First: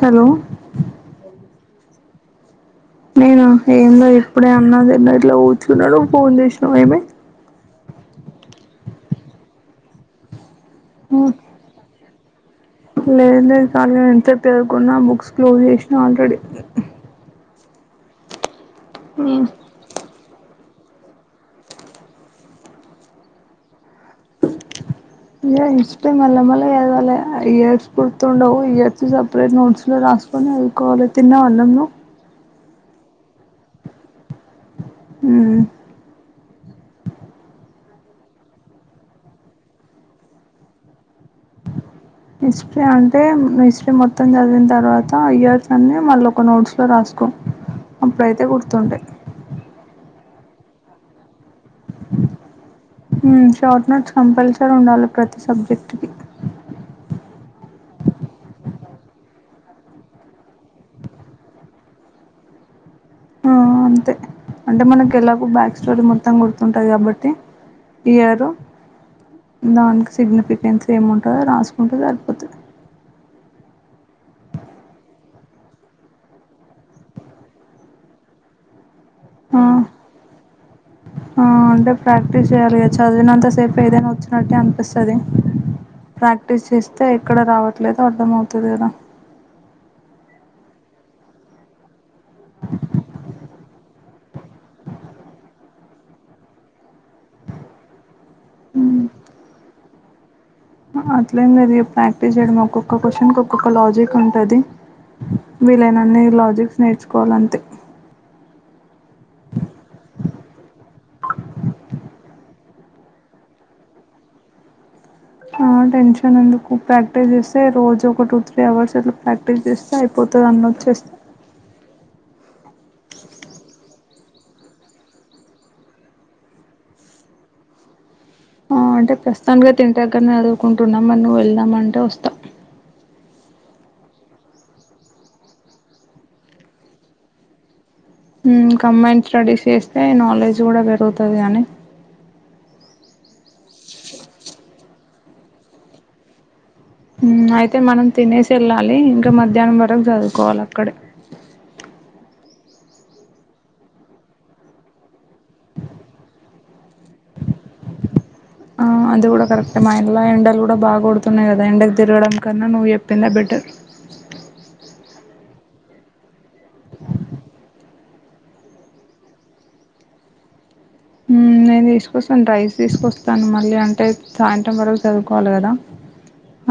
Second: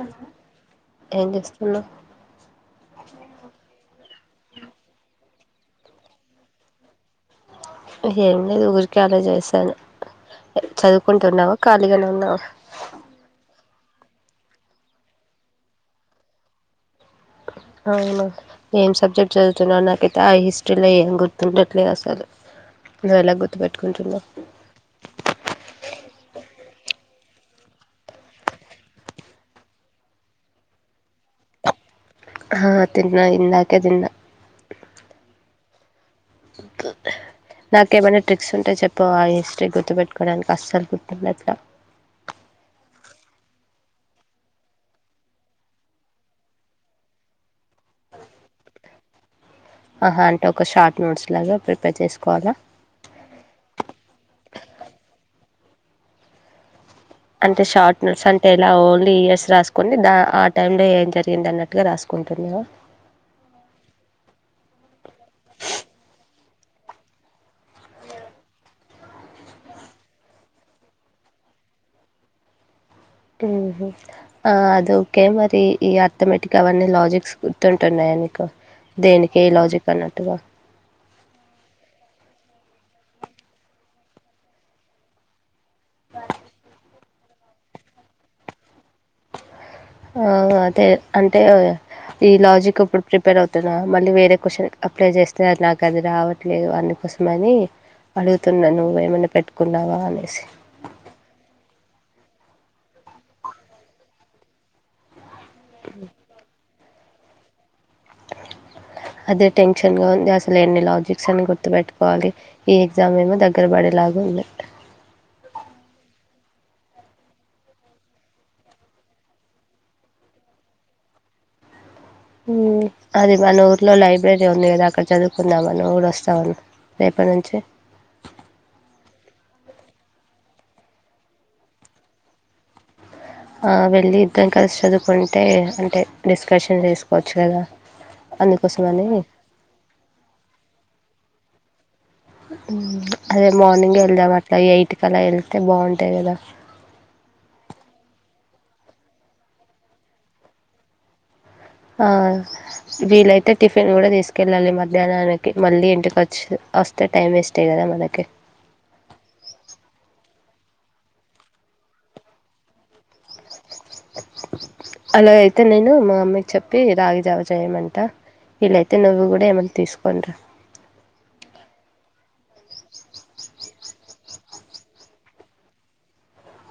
Hello hello నేన ఏందో ఇప్పుడే అన్నాదిన్న ఇట్లా ఊర్చుకున్నాడు ఫోన్ చేసినాము ఏమే ఏం లేదు ఊరికే అలా చేసాను చదువుకుంటున్నావా ఖాళీగానే ఉన్నావా పర్లేదు నేను ఇంతసేపు చదువుకున్నా బుక్స్ క్లోజ్ చేసినా ఆల్రెడీ అవునా ఏం సబ్జెక్ట్ చదువుతున్నా నాకైతే ఆ హిస్టరీ [unintelligible] ఏం గుర్తుండట్లేదు అసలు నువవు ఎలా గుర్తు పెెట్టుకుంటున్నావు ఇ హిస్టరీ మళ్ళ మళ్ళ చదవల్ల ఇయర్స్ గుర్తు తుండవు ఇయర్స్ సపరేట్ నోట్స్ లో రా [unintelligible] తిన్న వా నన్ను హ తిన్నా ఇందా కే తిన్న హ్మ్ము [inaudible] నాకేమైనా ట్రిక్స్ ఉంటే చెప్పవా ఆ హిస్టరీ గుర్తుపెట్టుకోవడానికి అస్సలు గుర్తుండట్లే హిస్టరీ అంటే హిస్టరీ మొత్తం చదివిన తర్వాత ఇయర్స్ అన్ని మళ్ళ ఒక నోట్స్ లో రాస్త సుకో అప్పుడైతే గుర్తుంటాయి ఆహా అంటే ఒక షార్ట్ నోట్స్ లాగా ప్రిపేర్ చేసుకోవాలా షార్ట్ నోట్స్ కంపల్సరీ ఉండాలి ప్రతి శబ్దం అంటే షార్ట్ నోట్స్ అంటే ఇలా ఓన్లీ ఇయర్స్ రాసుకొని ద ఆ టైమ్ లో ఏం జరిగింది అన్నట్టుగా రాసుకో ఉంటుందివా ఆ అంతే అంటే మనకు ఎలాగు బ్యాక్ స్టోరీ మొత్తం గుర్తుంటంది కాబట్టి ఇయరు దానికి సిగ్నిఫికెన్స్ ఏముంటుందో రాసుకుంటే సరిపోతుంది ఆ అద ఓకే మరి ఈ ఆర్థమేటిక్ అవన్నీ లాజిక్స్ గుర్తుంటున్నాయడి ని దేనికి ఆ లాజిక్ అన్నట్టు చేయాలిగా చదివినంతా సేఫ్ ఏదైనా వచ్చినట్టు అనిపిస్తుంది ప్రాక్టీస్ చేస్త తే ఇక్కడ రావట్లే అర్థమవుతాదేమో ఆ అదే అంటే ఈ లాజిక్ ఇప్పుడు ప్రిపేర్ అవుతనా మళ్ళీ వేరే క్వశ్చన్ అప్లై చేస్తే అది నాకు అది రావట్లేదు అందుకోసమ అని అడుగుతున్నా నువ్వు ఏమైన్నా పెట్టుకున్నావా అనేసి అట్లేం లేదు ఇగ ప్రాక్టీస్ చేయడం ఒక్కొక్క క్వశ్చన్కి ఒక్కొక్క లాజిక్ ఉంటుంది వీలైన అన్ని లాజిక్ నేర్చుకోవాలింతే అదే టెన్షన్‌గా ఉంది. అసలు ఎన్ని లాజిక్స్ అని గుర్తుపెట్టుకోవాలి. ఈ ఎగ్జామ్ ఏమో దగ్గర పడేలాగా ఉంది ఆ టెన్షన్ ఎందుకు ప్రాక్టీస్ చేస్తే రోజు ఒక టూ త్రీ అవర్స్ అట్లా ప్రాక్టీస్ చేస్తే అయిపోతు [unintelligible] అన్న వచ్చేస్త అ హ్మ్మ్ అది మన ఊర్లో లై లైబ్రరీ ఉంది కదా అక్కడ చదువుకుందామని ఊరు వస్తామ రేపటి నుంచి అంటే ప్రస్తుతానికి తఇంటి దగ్గర చదువుకుంటున్నాం మన్న వెళ్దామ అంటే వస్తాం వెళ్ళి ఇద్దాం కలిసి చదువుకుంటే అంటే డిస్కషన్ చేసుకోవచ్చు కదా అందుకోసం అని కంబైన్ స్టడీస్ చేస్తే నాలెడ్జ్ కూడా పెరుగుతుంది కానీ అదే మార్నింగ్ వెళ్దాం అట్లా ఎయిట్కి అలా వెళ్తే బాగుంటాయి కదా అయితే మనం తినేసి వెళ్ళాలి ఇంకా మధ్యాహ్నం వరకు చదువుకోవాలి అక్కడే ఆ వీళ్లైతే టిఫిన్ కూడా తీసుకెళ్ళాలి మధ్యాహ్నానికి ఓ మళ్ళీ ఇంటికి వచ్చి వస్తే టైం వేస్ట్ అయ్య కదా మనకి ఆ అది కూడా కరెక్టే మా ఇంట్లో ఎండలు కూడా బాగా కొడుతున్నాయ్ కదా ఎండకి తిర గడం కన్నా నువ్వు చెప్పిందే బెటర్ ఇలాగయితే నేను మా అమ్మీకి చెప్పి రాగి జావ చేయమంట వీలయితే నువ్వు కూడా ఏమన్నా తీసుకోండ్ర ఉమ్ నేను తీసుకొస్తాను రైస్ తీసుకొస్తాను మళ్ళీ అంటే సాయంత్రం వరకు చదువుకోవాలి కదా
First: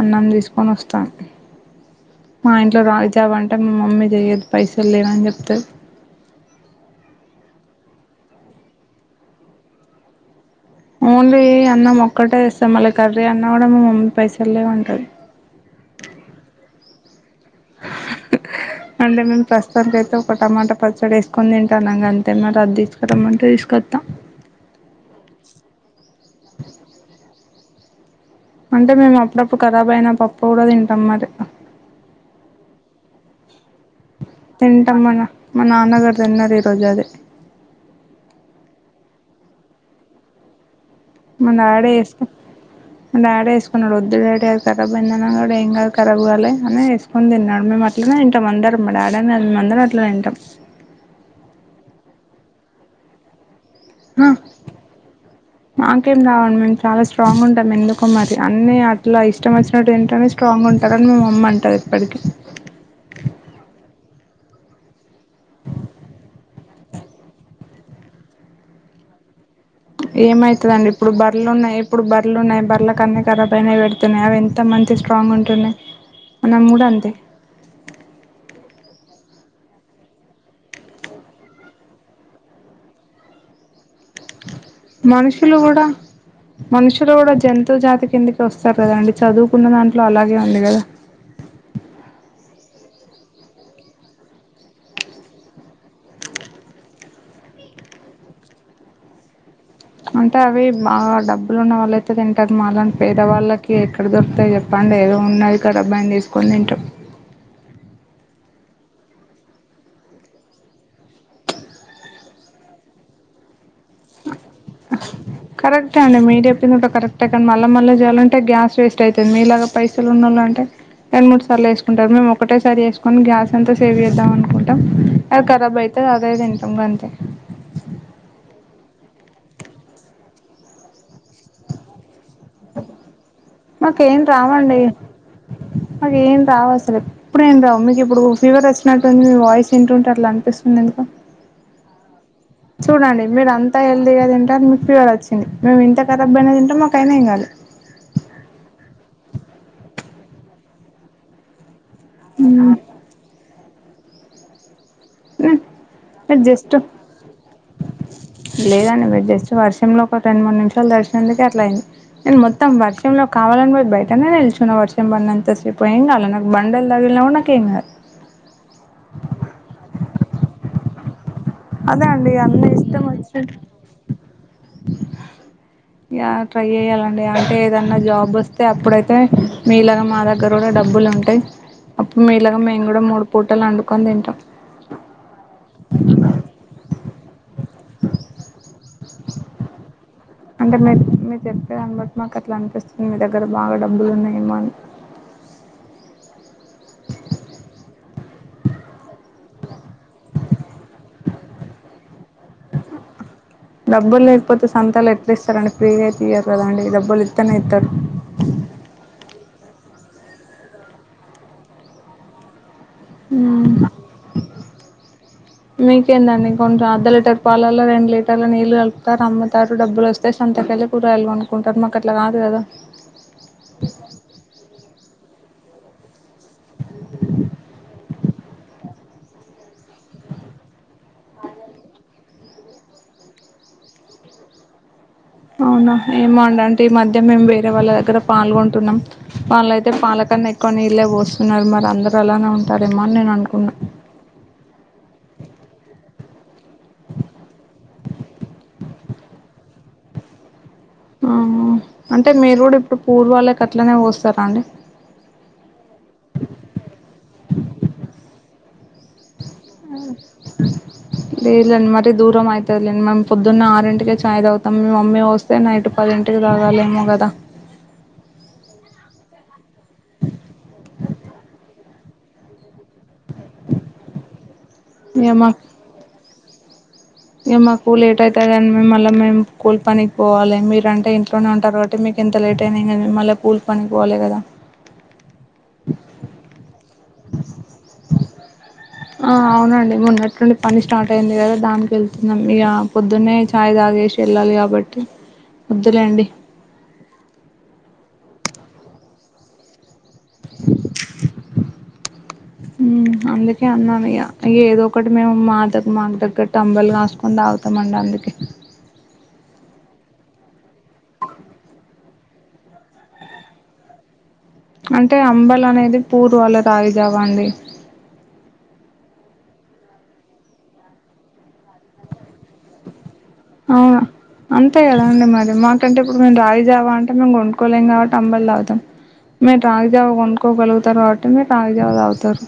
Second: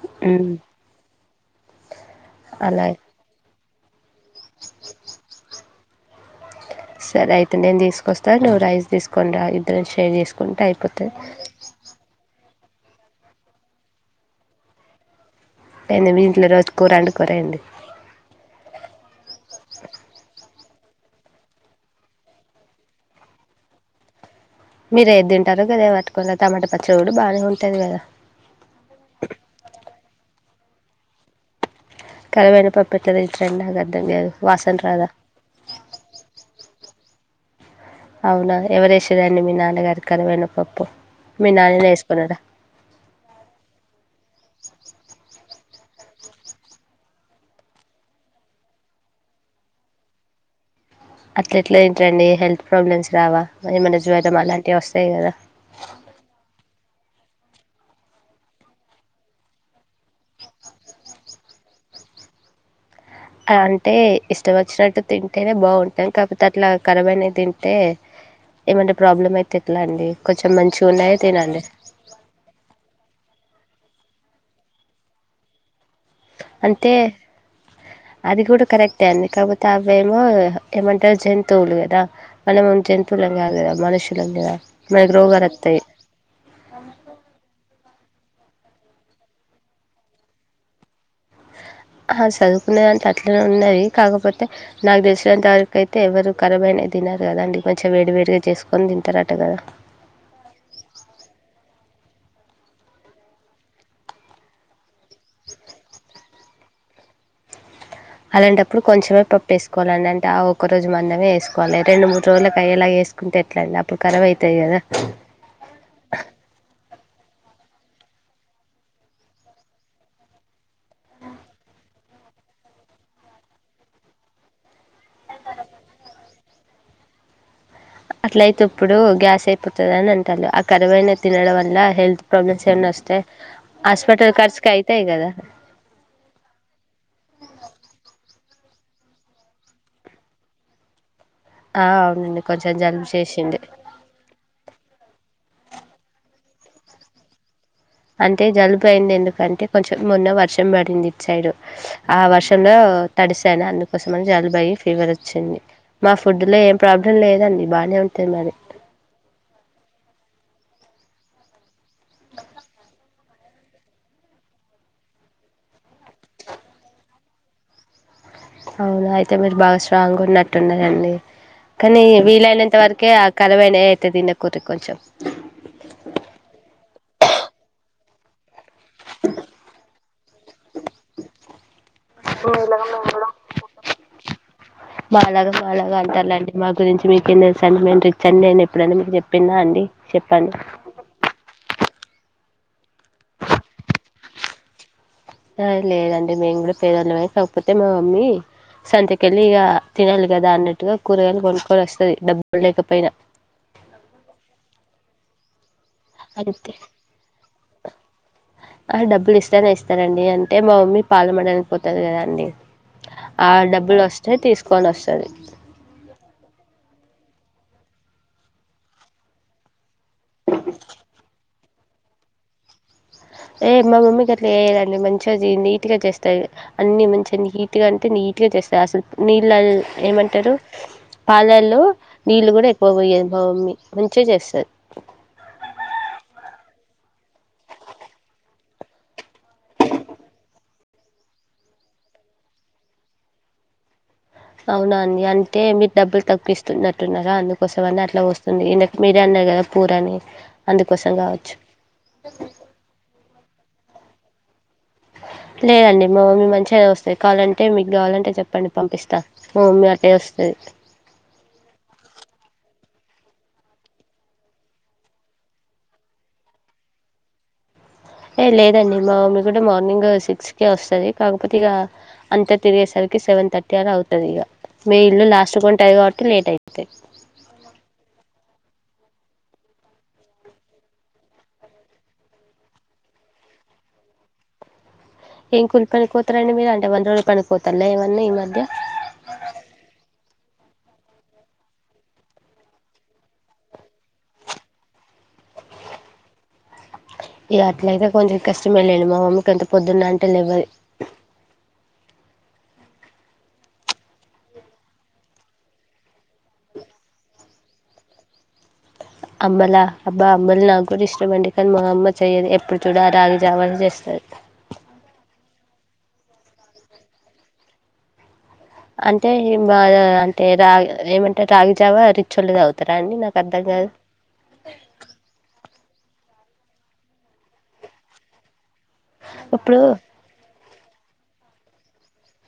అన్నం ఉమ్, తీసుకొని వస్తాం మా ఇంట్లో అలా రాగి జావా అంటే మా మమ్మీ చేయదు పైసలు లేవని చెప్తది సరే అయితే నేను తీసుకొస్తా నువ్వు రైస్ తీసుకొని రా ఇద్దరం షేర్ చేసుకుందాం ఓన్లీ అన్నం ఒక్కటే తెస్తా మళ్లీ కర్రీ అన్న కూడా మా మమ్మీ పైసలు లేవు అంటది అయినా మీ ఇంట్లో రోజు కూర వండుకోరా ఏంది అంటే మేము ప్రస్తుతానికి అయితే ఒక టమాటా పచ్చడి వేసుకని తింటాను ఇగా అంతే మరి అది తీసుకరమ్మంటే తీసుకొ వద్ద మీరే తింటారో గాదే పట్టుకారా టమాటా పచ్చడి కూడా బాగానే ఉంటది కదా పోరా తింటాం మరి కరువైన పప్పు ఎట్లా తెచ్చినా నాకు అర్థం కాదు వాసన తింటాం రాదా అనా మా నాన్నగారు తిన్నారు ఈ రోజు అదే అవునా ఎవరేసేదండి మీ నాన్నగారి కరువైనపప్పు మా డాడీ వేసు మా డాడీ వేసుకున్నాడు వద్దు డాడీ అంటే కరమైందా అని అన్నాడు ఏం కాదు కరాబ్ కాలే అని వేసుకొని తినదు మేము అట్లనే తింటాం అందరం మా డాడీ అనా అందరం అట్లనే తింటాం అట్లెట్ల తింటరండి హెల్త్ ప్రాబ్లమ్స్ రావా ఏమైనా జ్వరం అలాంటివి వస్తాయి కదా మాకేం రావండి మేము చాలా స్ట్రాంగ్ ఉంటాము ఎందుకో మరి అన్నీ అట్లా ఇష్టం వచ్చినట్టు తింటేనే స్ట్రాంగ్ ఉంటారుని మా మమ్మీ అంటారు ఇప్పటికీ అంటే ఇష్టం వచ్చినట్టు తింటేనే బాగుంటాంది కాకపోతే అట్లా కరాబ్ అయినాయి తింటే ఏమన్నా ప్రాబ్లం అయి ఏమైతది అండి ఇప్పుడు బర్రలున్నాయి ఇప్పుడు బర్రలున్నాయి బర్లకు అని కరాబ్ అయినాయి పెడుతు న్నాయి అవి ఎంత మంది స్ట్రాంగ్ ఉంటున్నాయి మనం కూడా అంటే అంతే అది కూడా కరెక్ట్ అే అన్ని కాకపోతే అవేఏమో ఏమంటారు జంతువులు కదా మనము జంతువులు కాదుకదా మనుషు మనుషులు కూడా మనుషులు కూడా జంతు జాతి కిందికి వస్తారు కదండి చదువుకున్న దాంట్లో అలాగే ఉంది కదా అ ఆ చదువుకున్న దాంట్లో అట్లనే ఉన్నది కాకపోతే నాకు తెలిసినంతవరకు అయితే ఎవరు ఖరాబ్ అయినయి తిన్నారు కదా అండి మంచిగా వేడి వేడిగా చేసుకొని తింటారట కదా అంటే అవి బాగా డబ్బులు ఉన్న వాళ్ళ అయితే తింటారు మాలటి పేదవాళ్ళకి ఎక్కడ దొరుకుతాయి చెప్పండి ఏదో ఉన్నది కడబ్బాయిని తీసుకోని తింటాం అలాంటప్పుడు కొంచెమే పప్పు వేసుకోవాలి అంటే ఆ ఒక రోజు మందమే వేసుకోవాలి రెండు మూడు రోజుల అ్యేలా వేసుకు గట్ల అయిందా కరెక్టే అండి మీరు చెప్పింది కూడా కరెక్టే అక్కడ మళ్ళా మళ్ళా చేయాలంటే గ్యాస్ వేస్ట్ అయితది మీలాగా పైసలు ఉనోలు అంటే రెండు మూడు సార్లు చేసుకుంటారు మేము ఒకటేసారి చేసుకొని గ్యాస్ అంతా సేవ్ చేద్దాం అనుకుంటాం అది రాబ్ అయి అ అదై తింటాం గంతే అట్లయితే ఇప్పుడు గ్యాస్ అయిపోతుంది అని అంటారు ఆ కరాబ్ అయినాయి తినడం వల్ల హెల్త్ ప్రాబ్లమ్ చెన్నై వస్తే మాకేం హాస్పిటల్ ఖర్చుకి రావండి అయితాయి కదా మాకుేం రావు అసలు ఎప్పుడు ఏం రావు మీకు ఇప్పుడు ఫీవర్ వచ్చినట్టుంది మీ వాయిస్ వింటుంటే అట్లా అనిపిస్తుంది అందుకో ఆ అవునండి కొంచెం జలుబు చూడండి మీరు చేసింది అంత హెల్తీగా తింటారు మీకు ఫీవర్ వచ్చింది మేమెంత ఇంత కరాబైన తింటం మాకు అయినా ఏం కాలే అంటే జలుబు అయింది ఎందుకంటే కొంచెం మొన్న వర్షం పడింది ఇటు సైడు ఆ వర్షంలో తడిస్తాను అందుకోసమని జాలబాయి ఫీవర్ వచ్చింది మా మీరు ఫుడ్ లో జస్ట్ ఏం ప్రాబ్లం లేదండి బాగానే ఉంటది మాది లేదండి వెట్ జెస్ట్ వర్షంలో ఒక రెండు మూడు నిమిషాలు దడిశినందుకే అట్లా అయింది నేను మొత్తం వర్ష్ వర్షంలో కావాలని పోయి బయటనేే నిల్చున్న వర్షం బంన్నంత సేపు ఏం గాల నాకు బండలు తగిలినా గూడా నాకు ఏం కాదు అవునా అయితె మీరు బాగా స్ట్రాంగ్గ్ ఉన్నట్టున్నరండి కనీ అదే అండి అన్ని వీలైనంత ఇష్టం వరకే ఆ వచ్చినట్టు కరవైనవయితే తీనకుర్రి కొంచెం యా ట్రై యెయ్యాలండి అంటే ఏదన్నా జాబ్ వస్తే అప్పుడైతే మీలాగా మా దగ్గర ఉడ డబ్బులుంటయి అప్పుడు మీలాగా మేము కూడా మూడు పూటలు అండుకొని దింటం మాలాగా మాలాగా అంటారులేండి మా గురించి మీకేం దెల్సండి మెం రిచ్ అన్ నెన్ ఎప్పుడన మిక్ జెప్పిన్నాండి అంటే మిర్ మిర్ చెప్పేదాన్ని బట్టి మాక్ అట్లన్పిస్తుంది మీ దగ్గర బాగా డబ్బులు ఉన్నాయేమో అని అ లేదండి మేము గుడ పేదోళ్లమే కాకపోతే మా మమ్మీ సంతకెళ్ళి ఇగ తినాలి గదా అన్నట్టుగ కూరగాయలు కొన్కొని ఒస్తది డబ్బుల్ లేకపోయిన డబ్బుల్ లేకపోతె సంతల ఎట్ల ఇస్తరండి ఫ్రీగయితె ఇయ్యరు గదా అంతే అండి డబ్బులు ఇత్తనె ఇత్తర్ ఇత్తేనె ఇస్తారండి అంటే మా మమ్మీ పాలమ్మనిక్ పోతది గదా అండి ఆ డబ్బులు వస్తే తీసుకొని వస్తుంది మీకేందండి కొంత అర్ధ లీటర్ పాలల్లో రెండు లీటర్ల నీళ్లు కలుపుతరు అమ్ముతరు వస్తే సంతకెళ్ళి కూరయలు కొనుక్కుంటారు మాక్ అట్ల గాదు గద కదా ఏ మా మమ్మీ గట్ల జెయ్యదండి మంచిగ ది నీ ట్గ చేస్తది అన్నీ మంచిగ నీటిగా అంటే నీటిగా చేస్తది అసలు నీళ్ళు ఏమంటారు పాలల్లో నీళ్లు కూడ ఎక్కువ పొయ్యదు మా మమ్మీ మంచిగ చేస్తది అవునా ఏమో అండి అంటె ఈ మధ్య మెమ్ వేరే వాళ్ళ దగ్గర పాల్గొంటున్నాం వాళ్ళయితే పాల్ కన్న ఎక్కువ నీళ్ళే వోస్తున్నరు మరి అందర్ అలానే ఉంటారేమో అని నేన్ అనుకున్నా అవునా అండి అంటే మీరు డబ్బులు తక్కువ ఇస్తున్నట్టున్నారా అందుకోసం అని అట్ల పోస్తుంది ఇందక్ మీరే గద పూర్ అని అందుకోసం ఆ కావచ్చు అంటే మీరు గుడ ఇప్పుడు పూర్ వాళ్ళకి అట్లనే పోస్తారా అండి లేదండి మా మమ్మీ పండి పంపిస్తా మా మమ్మీ అట్లే వస్తది మ్హ్ లేద్లేండి మరి దూరం అయి తది లేండి మేము పొద్దున్నె ఆరింటిక్ చాయ్ దాగుతం మీ మమ్మీ వోస్తే నైట్ పదింటికి దాగాలేమో గదా ఏ లేదండి మా మమ్మీ గుడ మార్నింగ్ సిక్స్ కే ఒస్తది కాకపోతె ఇగ అంత తిరిగేసరికి సెవెన్ థర్టీ అలా అవుతదిగ మీ ఇల్లు లాస్ట్ మాకు కి ఉంటది కాబట్టి లేట్ అయిపోతది ఇగ మాకు లేట్ అయుతదని మేం మళ్ళ మేము కూల్ పనికి పోవాలి మీర్ అంటే ఇంట్లోనే ఉంటారు కాబట్టి మీ ఎంత లేట్ అయిన ఏం గని మళ్ళ పూల్ పనికి పోవాలె కదా ఏం కూలి పనికి పోతరండి మీరు అంటే వంద రోజులు పనిపోతాల్ల ఏమన్నా ఈ మధ్య అవునండి మొన్నట్టుండి పని స్టార్ట్ అయింది గద దానికి ఎళ్తున్నాం ఇగ పొద్దున్నే ఛాయ్ దాగేశి ఎళ్ళాలి గాబట్టి ఒద్దులేండి కొంజెం కష్టమే లేండి మా మమ్మీకి అంత పొద్దున్న అంటే లెవ్వది అందుకే అన్నాను ఇఅ ఏదో ఒకటి మేము మా దగ్గ్ మాకు దగ్గట్టు అంబలి గాస్కొని దాగుతమండి అ దుకే అంంలా అబ్బా అంబలి నాక్ గూడ్ ఇష్టంమండి కానీ మా అమ్మ చెయ్యదు ఎప్పుడు చూడు ఆ రాగి జావానే చేస్తది అంటే అంబల్ అనేది పూర్ వాళ్ళ రాగిజావా అండి అంటే ఏం బా అంటే రాగి ఏమంటే రాగి జావా రిచ్ ఓళ్ళు దాగుతరా అండి నా అవును అంతే గదా అండి మరి మాకంటే మేము రాగిజావా అంటే మేమ్ గొన్కోలేం కాబట్టి అంబలి దాగుతం మీరు ఇప్పుడు రాగిజావా గొన్కోగలుగు తర్ గావట్టి మిర్ రాగి జావా దాగుతరు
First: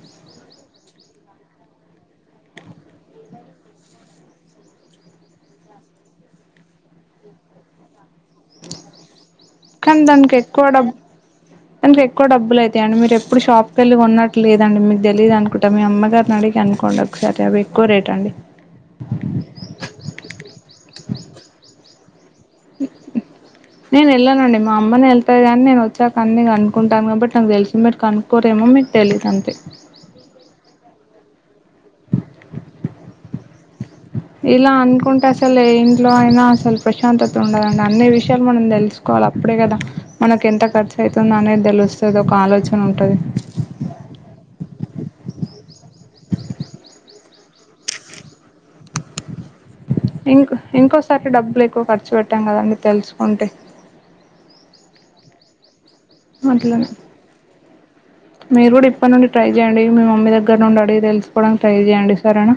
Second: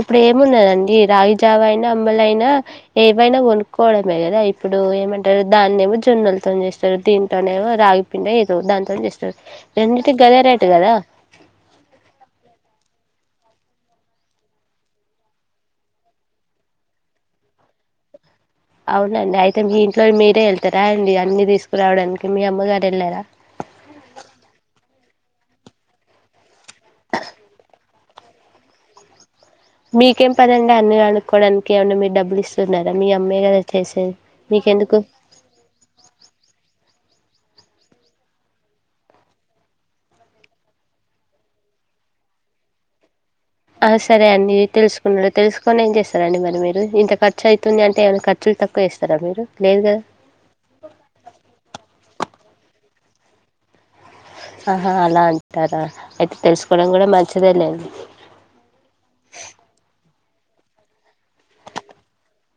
ఇప్పుడు ఏమున్నదండి రాగిజావ అయినా అంబల్ అయినా ఏవైనా వనుక్కోవడమే గదా ఇప్పుడు ఏమంటరు దాన్నీ ఏమో జొన్నల్తోని జేస్తరు దీన్నేమొ రాగి పిండి ఏదో దానితోని జేస్తరు కానీ దాన్కి ఎక్కువ డబ్బు దానికి ఎక్కువ డబ్బుల్ అయితయండి మిర్ ప్పుడు షాప్ కెళ్ళి కొన్నట్టులేదండి మీకు తెలియదు అనుకుంటా మీ అమ్మగారిని అడిగి కనుక్కోండి ఒకసారి అవి ఎక్కువ రేట్ అండి అవునండి అయితే మీ ఇంట్లో మీరే వెళ్తారా అండి అన్ని తీసుకురావడానికి మీ అమ్మగారు వెళ్ళారా నేను ఎళ్ళనండి మా అమ్మనే ఎళ్ తాది కాని నేను వచ్చాక అన్నీ కనుక్కుంటాను కాబట్టి నాకు తెలుసును మీరు కనుక్కోరేమో మీకు తెలీదు అంతే క్కోవడానికి ఏమన్నా మీరు డబ్బులిస్తున్నారా మీ అమ్మే కదా చేసేది ఇలా మీకెందుకు అనుకుంటే అసలు ఏ ఇంట్లో అయినా అసలు ప్రశాంతత ఉండదండి అన్నీ విషయాలు మనం తెలుసుకోవాలి అప్పుడే కదా మనకి ఎంత ఖర్చు అయితుంది అనేది తెలు స్తది ఒక ఆలోచన ఉంటది ఆ సరే అండి తెలుసుకున్నరు తెలుసుకొని ఏం చేస్తారండి మరి మీరు ఇంత ఖర్చు అయితుంది అంటే ఏమన్న ఖర్చు తక్కువ వేస్తారా మీరు లేదు కదా ఇంక్ ఇంకోసారికి డబ్బులు ఎక్కువ ఖర్చు పెట్టం కదండి తెలుసుకుంటే ఆహా అలా అంటారా అయితే అట్లనే తెలుసుకోవడం కూడా మంచిదే లేండి మీరు కూడా ఇప్పటి నుండి ట్రై చెయ్యండి మీ మమ్మీ ద గ్గర నుండి అడిగి తెలుసుకోవడానికి ట్రై చేయండి సరేనా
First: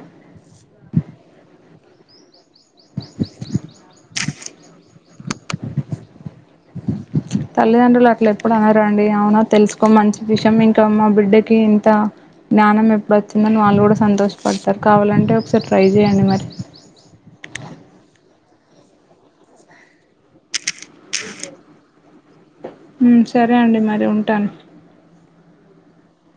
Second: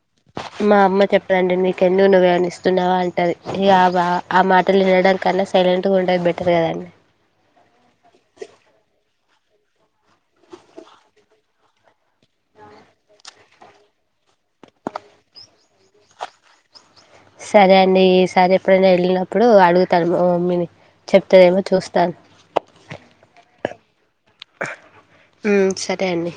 కెన్ను నువ్వేమన్నా ఇస్తున్నావా అంటాది ఇగ ఆ బా ఆ మాటలు వినడం కన్నా సైలెంట్ గా ఉండే బె తల్లిదండ్రులు అట్ల ఎప్పుడూ అనరండి అవునా తెలుసుకో మంచి విషయం ఇంకా మా బిడ్డకి ఇంత జ్ఞానం ఎప్పుడు వచ్చిందని వాళ్ళు కూడా సంతోషప ఓక్ సారి కావాలంటే ఒకసారి ట్రై చేయండి మరి సరే అండి ఈసారి ఎప్పుడైనా వెళ్ళినప్పుడు అడుగుతాను మా మమ్మిని చెప్తదేమో చూస్తాను హ్మ్ సరే అండి మరి ఉంటాను టెన్ని